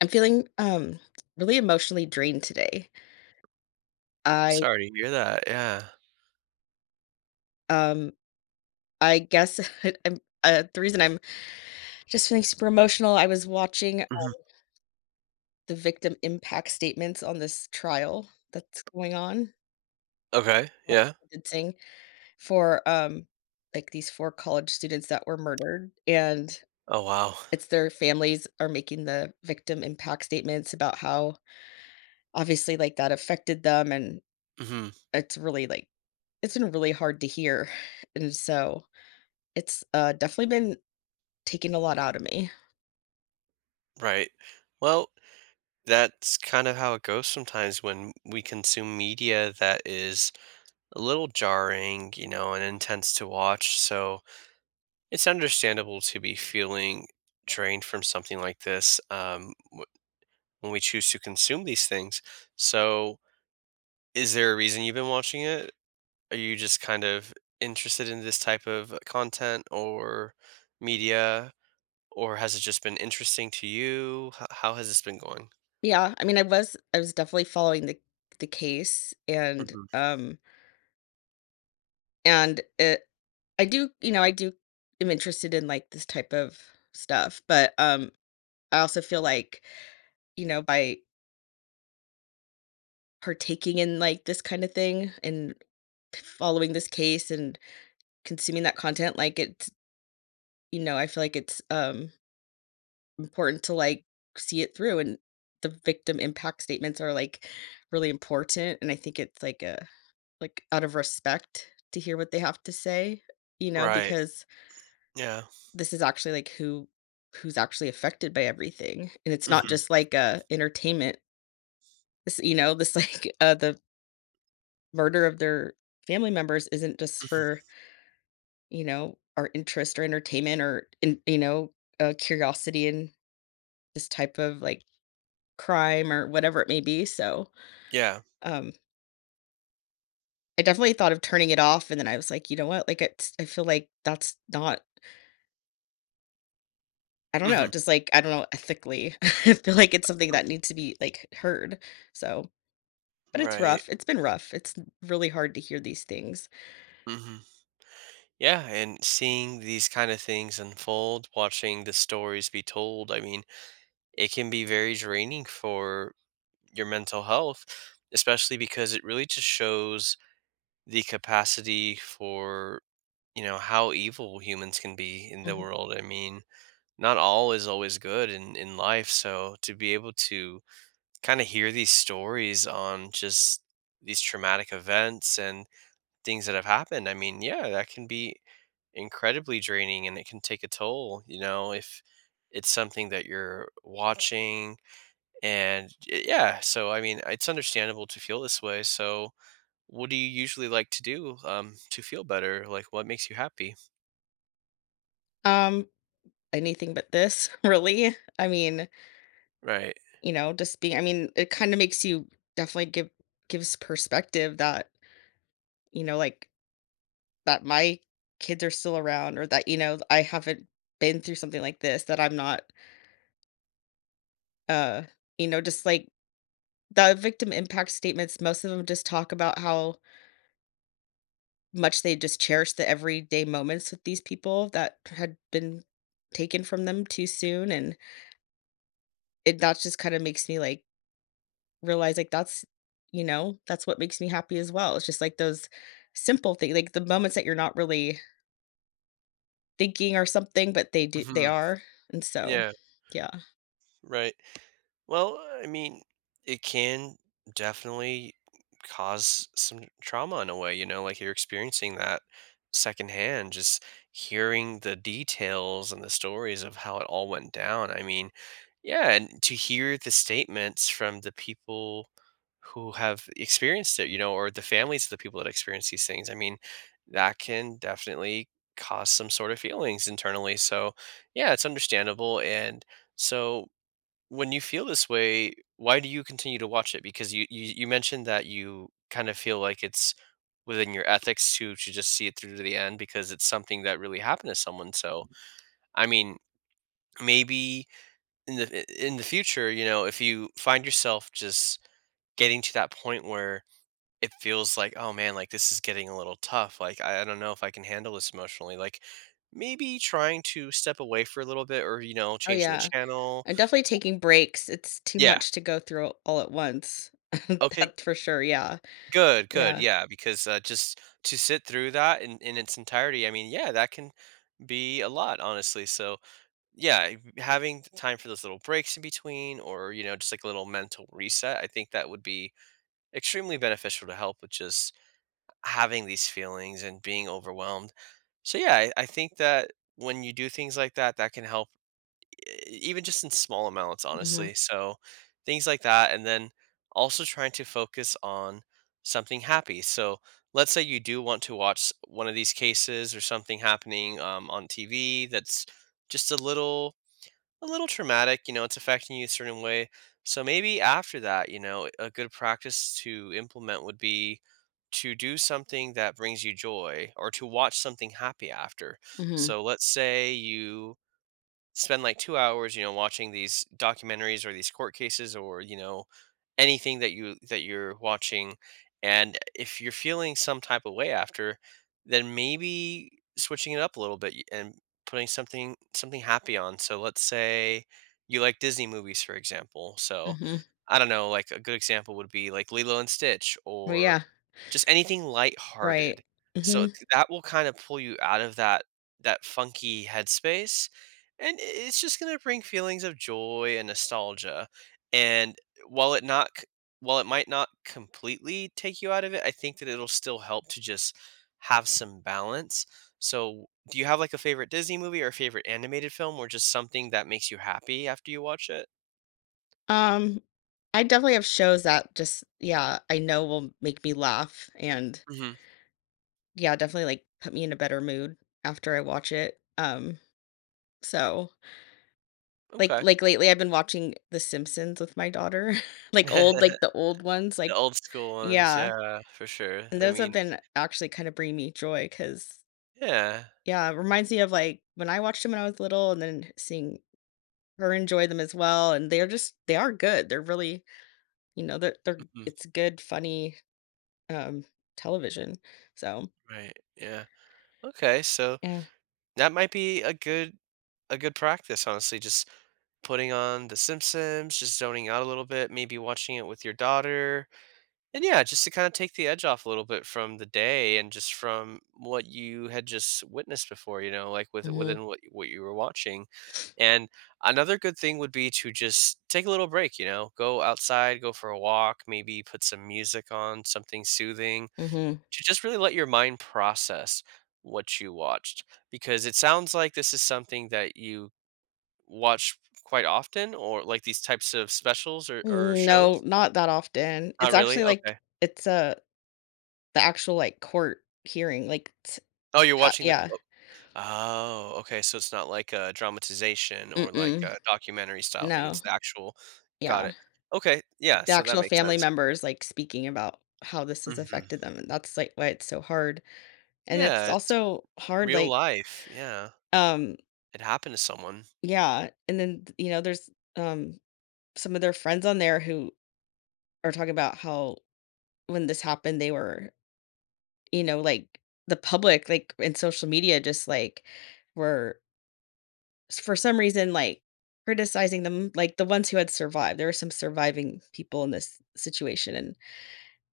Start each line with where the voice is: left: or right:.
left: I'm feeling really emotionally drained today. I
right: Sorry to hear that, yeah.
left: um I guess I'm the reason I'm just feeling super emotional. I was watching
right: Mhm.
left: the victim impact statements on this trial that's going on,
right: Okay,
left: uh,
right: yeah.
left: sentencing for like these four college students that were murdered. And
right: Oh, wow.
left: it's their families are making the victim impact statements about how obviously like that affected them. And
right: Mhm,
left: it's really like it's been really hard to hear. And so it's, definitely been taking a lot out of me.
right: right. Well, that's kind of how it goes sometimes when we consume media that is a little jarring, and intense to watch, so it's understandable to be feeling drained from something like this, w when we choose to consume these things. So, is there a reason you've been watching it? Are you just kind of interested in this type of content or media? Or has it just been interesting to you? H how has this been going?
left: Yeah, I mean, I was definitely following the case
right: Mhm.
left: and it. I do, you know, I do am interested in, like, this type of stuff, but, I also feel like, you know, by partaking in, like, this kind of thing and following this case and consuming that content, like, it's, you know, I feel like it's, important to, like, see it through. And the victim impact statements are, like, really important, and I think it's, like, a like, out of respect to hear what they have to say, you know,
right: Right.
left: because
right: Yeah.
left: this is actually, like, who who's actually affected by everything, and it's not
right: Mhm.
left: just, like, entertainment. This, you know, this, like, the murder of their family members isn't just
right: Mhm.
left: for, you know, our interest or entertainment or, in, you know, curiosity in this type of like crime or whatever it may be. So,
right: Yeah.
left: um, I definitely thought of turning it off, and then I was like, you know what? Like, it's, I feel like that's not. I don't know.
right: Mhm.
left: Just like I don't know ethically. I feel like it's something
right: Oh.
left: that needs to be like heard. So, but it's
right: Right.
left: rough. It's been rough. It's really hard to hear these things.
right: Mhm. Yeah, and seeing these kinda things unfold, watching the stories be told, I mean, it can be very draining for your mental health, especially because it really just shows the capacity for, how evil humans can be in the
left: Mhm.
right: world. I mean, not all is always good in life, so to be able to kind of hear these stories on just these traumatic events and things that have happened. I mean, yeah, that can be incredibly draining and it can take a toll, if it's something that you're watching. And yeah, so I mean, it's understandable to feel this way. So, what do you usually like to do to feel better? Like, what makes you happy?
left: Um, anything but this, really. I mean,
right: Right.
left: you know, just being, I mean, it kinda makes you definitely gives perspective that, you know, like, that my kids are still around, or that, you know, I haven't been through something like this, that I'm not, uh, you know, just like the victim impact statements, most of them just talk about how much they just cherish the everyday moments with these people that had been taken from them too soon. And it that just kinda makes me, like, realize like that's, you know, that's what makes me happy as well. It's just like those simple things, like the moments that you're not really thinking or something, but they do, they
right: Hmm.
left: are. And so
right: Yeah.
left: yeah.
right: Right. Well, I mean, it can definitely cause some trauma in a way, like you're experiencing that secondhand, just hearing the details and the stories of how it all went down. I mean, yeah, and to hear the statements from the people who have experienced it, or the families of the people that experience these things, I mean, that can definitely cause some sort of feelings internally. So, yeah, it's understandable. And so, when you feel this way, why do you continue to watch it? Because you mentioned that you kind of feel like it's within your ethics to just see it through to the end because it's something that really happened to someone. So I mean, maybe in the future, if you find yourself just getting to that point where it feels like, oh man, like this is getting a little tough. Like I don't know if I can handle this emotionally. Like maybe trying to step away for a little bit or
left: Oh
right: changing the
left: yeah,
right: channel.
left: I'm definitely taking breaks. It's too
right: Yeah.
left: much to go through all at once.
right: Okay.
left: That's for sure. Yeah.
right: Good, good,
left: Yeah.
right: yeah, because, just to sit through that in its entirety, I mean, yeah, that can be a lot, honestly, so, yeah, if having the time for those little breaks in between or, just, like, a little mental reset, I think that would be extremely beneficial to help with just having these feelings and being overwhelmed. So, yeah, I think that when you do things like that, that can help even just in small amounts,
left: Hmm.
right: honestly. So, things like that, and then also trying to focus on something happy. So, let's say you do want to watch one of these cases or something happening on TV that's just a little traumatic. It's affecting you a certain way. So maybe after that, a good practice to implement would be to do something that brings you joy or to watch something happy after.
left: Hmm.
right: So let's say you spend like 2 hours, watching these documentaries or these court cases or, anything that you're watching, and if you're feeling some type of way after, then maybe switching it up a little bit y and putting something happy on. So let's say you like Disney movies, for example. So,
left: Hmm.
right: I don't know, like, a good example would be, like, Lilo& and Stitch
left: Well,
right: or
left: yeah.
right: just anything
left: Right.
right: lighthearted. So
left: Hmm.
right: th that will kinda pull you out of that funky headspace, and it's just going to bring feelings of joy and nostalgia. And while it not c- while it might not completely take you out of it, I think that it'll still help to just have some balance. So do you have like a favorite Disney movie or a favorite animated film or just something that makes you happy after you watch it?
left: um I definitely have shows that just, yeah, I know will make me laugh and,
right: Hmm.
left: yeah, definitely, like, put me in a better mood after I watch it, so like
right: Okay.
left: like, lately, I've been watching The Simpsons with my daughter, like, old,
right: The
left: like, the old ones, like,
right: old school ones,
left: yeah.
right: yeah, for sure,
left: And
right: I
left: those have
right: mean,
left: been actually kinda bringing me joy because,
right: yeah.
left: yeah, it reminds me of, like, when I watched them when I was little, and then seeing her enjoy them as well. And they're just they are good, they're really, you know, they're
right: Mhm,
left: it's good, funny, um, television, so
right: right, yeah, okay, so
left: yeah.
right: that might be a good practice, honestly, just putting on The Simpsons, just zoning out a little bit, maybe watching it with your daughter. And yeah, just to kind of take the edge off a little bit from the day and just from what you had just witnessed before, like with
left: Mhm,
right: within what you were watching. And another good thing would be to just take a little break, go outside, go for a walk, maybe put some music on, something soothing,
left: mhm.
right: to just really let your mind process what you watched, because it sounds like this is something that you watch quite often, or like these types of specials or
left: Mm, no,
right: shows?
left: not that often.
right: Not
left: It's
right: really?
left: actually, like
right: Okay.
left: it's, a the actual, like, court hearing, like, t
right: Oh, you're
left: ha
right: watching the
left: yeah.
right: oh, Oh, okay, so it's not like a dramatization or like
left: Mm-mm.
right: a documentary style thing. It's
left: No.
right: the actual. Got
left: Yeah.
right: it. Okay, yeah,
left: The
right: so that
left: actual
right: makes
left: family
right: sense.
left: members, like, speaking about how this has
right: Mhm.
left: affected them, and that's, like, why it's so hard. And it's
right: Yeah, it's
left: also hard,
right: real
left: like,
right: life. Yeah.
left: um
right: It happened to someone.
left: yeah. And then, you know, there's, um, some of their friends on there who are talking about how when this happened, they were, you know, like, the public, like, in social media just, like, were s- for some reason like criticizing them, like the ones who had survived. There were some surviving people in this situation, and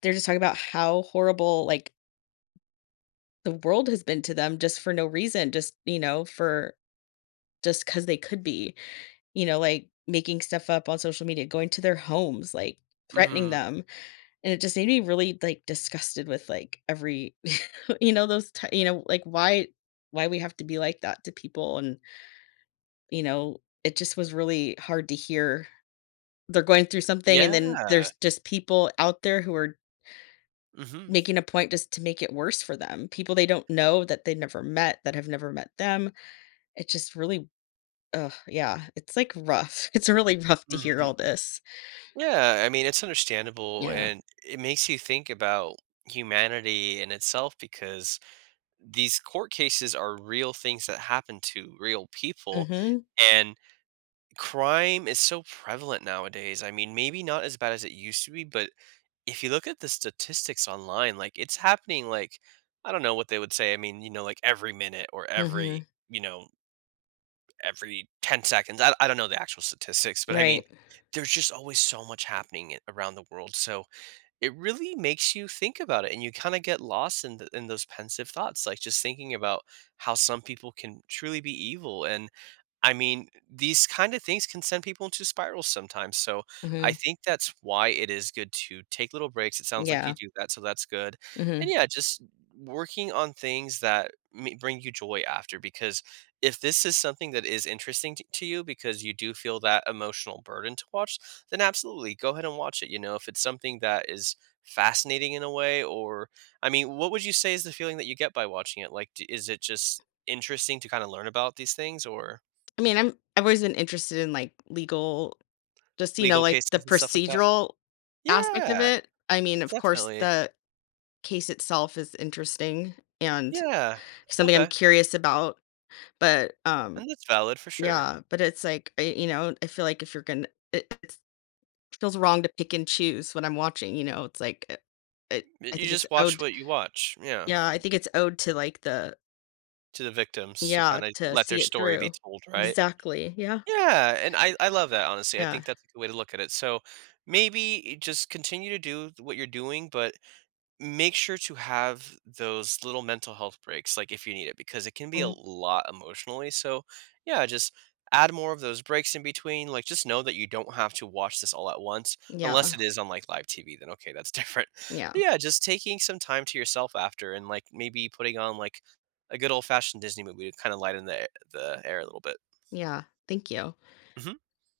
left: they're just talking about how horrible like the world has been to them just for no reason, just, you know, for just because they could be, you know, like making stuff up on social media, going to their homes, like threatening
right: Mhm.
left: them. And it just made me really like disgusted with like every you know, those t- you know, like why we have to be like that to people. And, you know, it just was really hard to hear. They're going through something, and then
right: Yeah.
left: there's just people out there who are
right: Mhm.
left: making a point just to make it worse for them. People they don't know, that they never met, that have never met them. It just really ugh, yeah, it's, like, rough. It's really rough to hear
right: Mhm.
left: all this.
right: Yeah, I mean, it's understandable
left: Yeah.
right: and it makes you think about humanity in itself because these court cases are real things that happen to real people,
left: Mhm.
right: and crime is so prevalent nowadays. I mean, maybe not as bad as it used to be, but if you look at the statistics online, like it's happening like, I don't know what they would say. I mean, like every minute or every,
left: Mhm.
right: you know, every 10 seconds. I don't know the actual statistics, but I mean,
left: Right.
right: there's just always so much happening around the world. So it really makes you think about it and you kind of get lost in those pensive thoughts, like just thinking about how some people can truly be evil. And I mean, these kind of things can send people into spirals sometimes, so I
left: Mhm.
right: think that's why it is good to take little breaks. It sounds like you
left: Yeah.
right: do that, so that's good, and
left: Mhm.
right: yeah, just working on things that me bring you joy after, because if this is something that is interesting t to you because you do feel that emotional burden to watch, then absolutely, go ahead and watch it, you know? If it's something that is fascinating in a way, or I mean, what would you say is the feeling that you get by watching it? Like, d is it just interesting to kinda learn about these things, or
left: I mean, I've always been interested in, like, legal, just, you know,
right: Legal
left: like, the
right: cases and stuff like that?
left: procedural aspect of
right: Yeah,
left: it. I mean, of course,
right: definitely.
left: the case itself is interesting and
right: Yeah,
left: something I'm
right: okay,
left: curious about. But,
right: and that's valid for sure.
left: yeah, but it's like, I, you know, I feel like if you're gonna it's feels wrong to pick and choose when I'm watching. You know, it's like, it
right: Y
left: I
right: you
left: think it's
right: just watch
left: owed,
right: what you watch, yeah,
left: yeah, I think it's owed to, like, the,
right: to the victims to
left: yeah,
right: kinda
left: to
right: let their
left: see it
right: story be
left: through.
right: told, right?
left: Exactly, yeah,
right: Yeah, and I love that, honestly, I
left: yeah,
right: think that's a good way to look at it, so, maybe just continue to do what you're doing, but make sure to have those little mental health breaks, like, if you need it, because it can be a
left: mm,
right: lot emotionally, so, yeah, just add more of those breaks in between. Like, just know that you don't have to watch this all at once, unless
left: yeah,
right: it is on, like, live TV, then, okay, that's different. But,
left: yeah,
right: yeah, just taking some time to yourself after and, like, maybe putting on, like, a good old-fashioned Disney movie to kinda lighten the air a little bit.
left: yeah, thank you.
right: Mhm.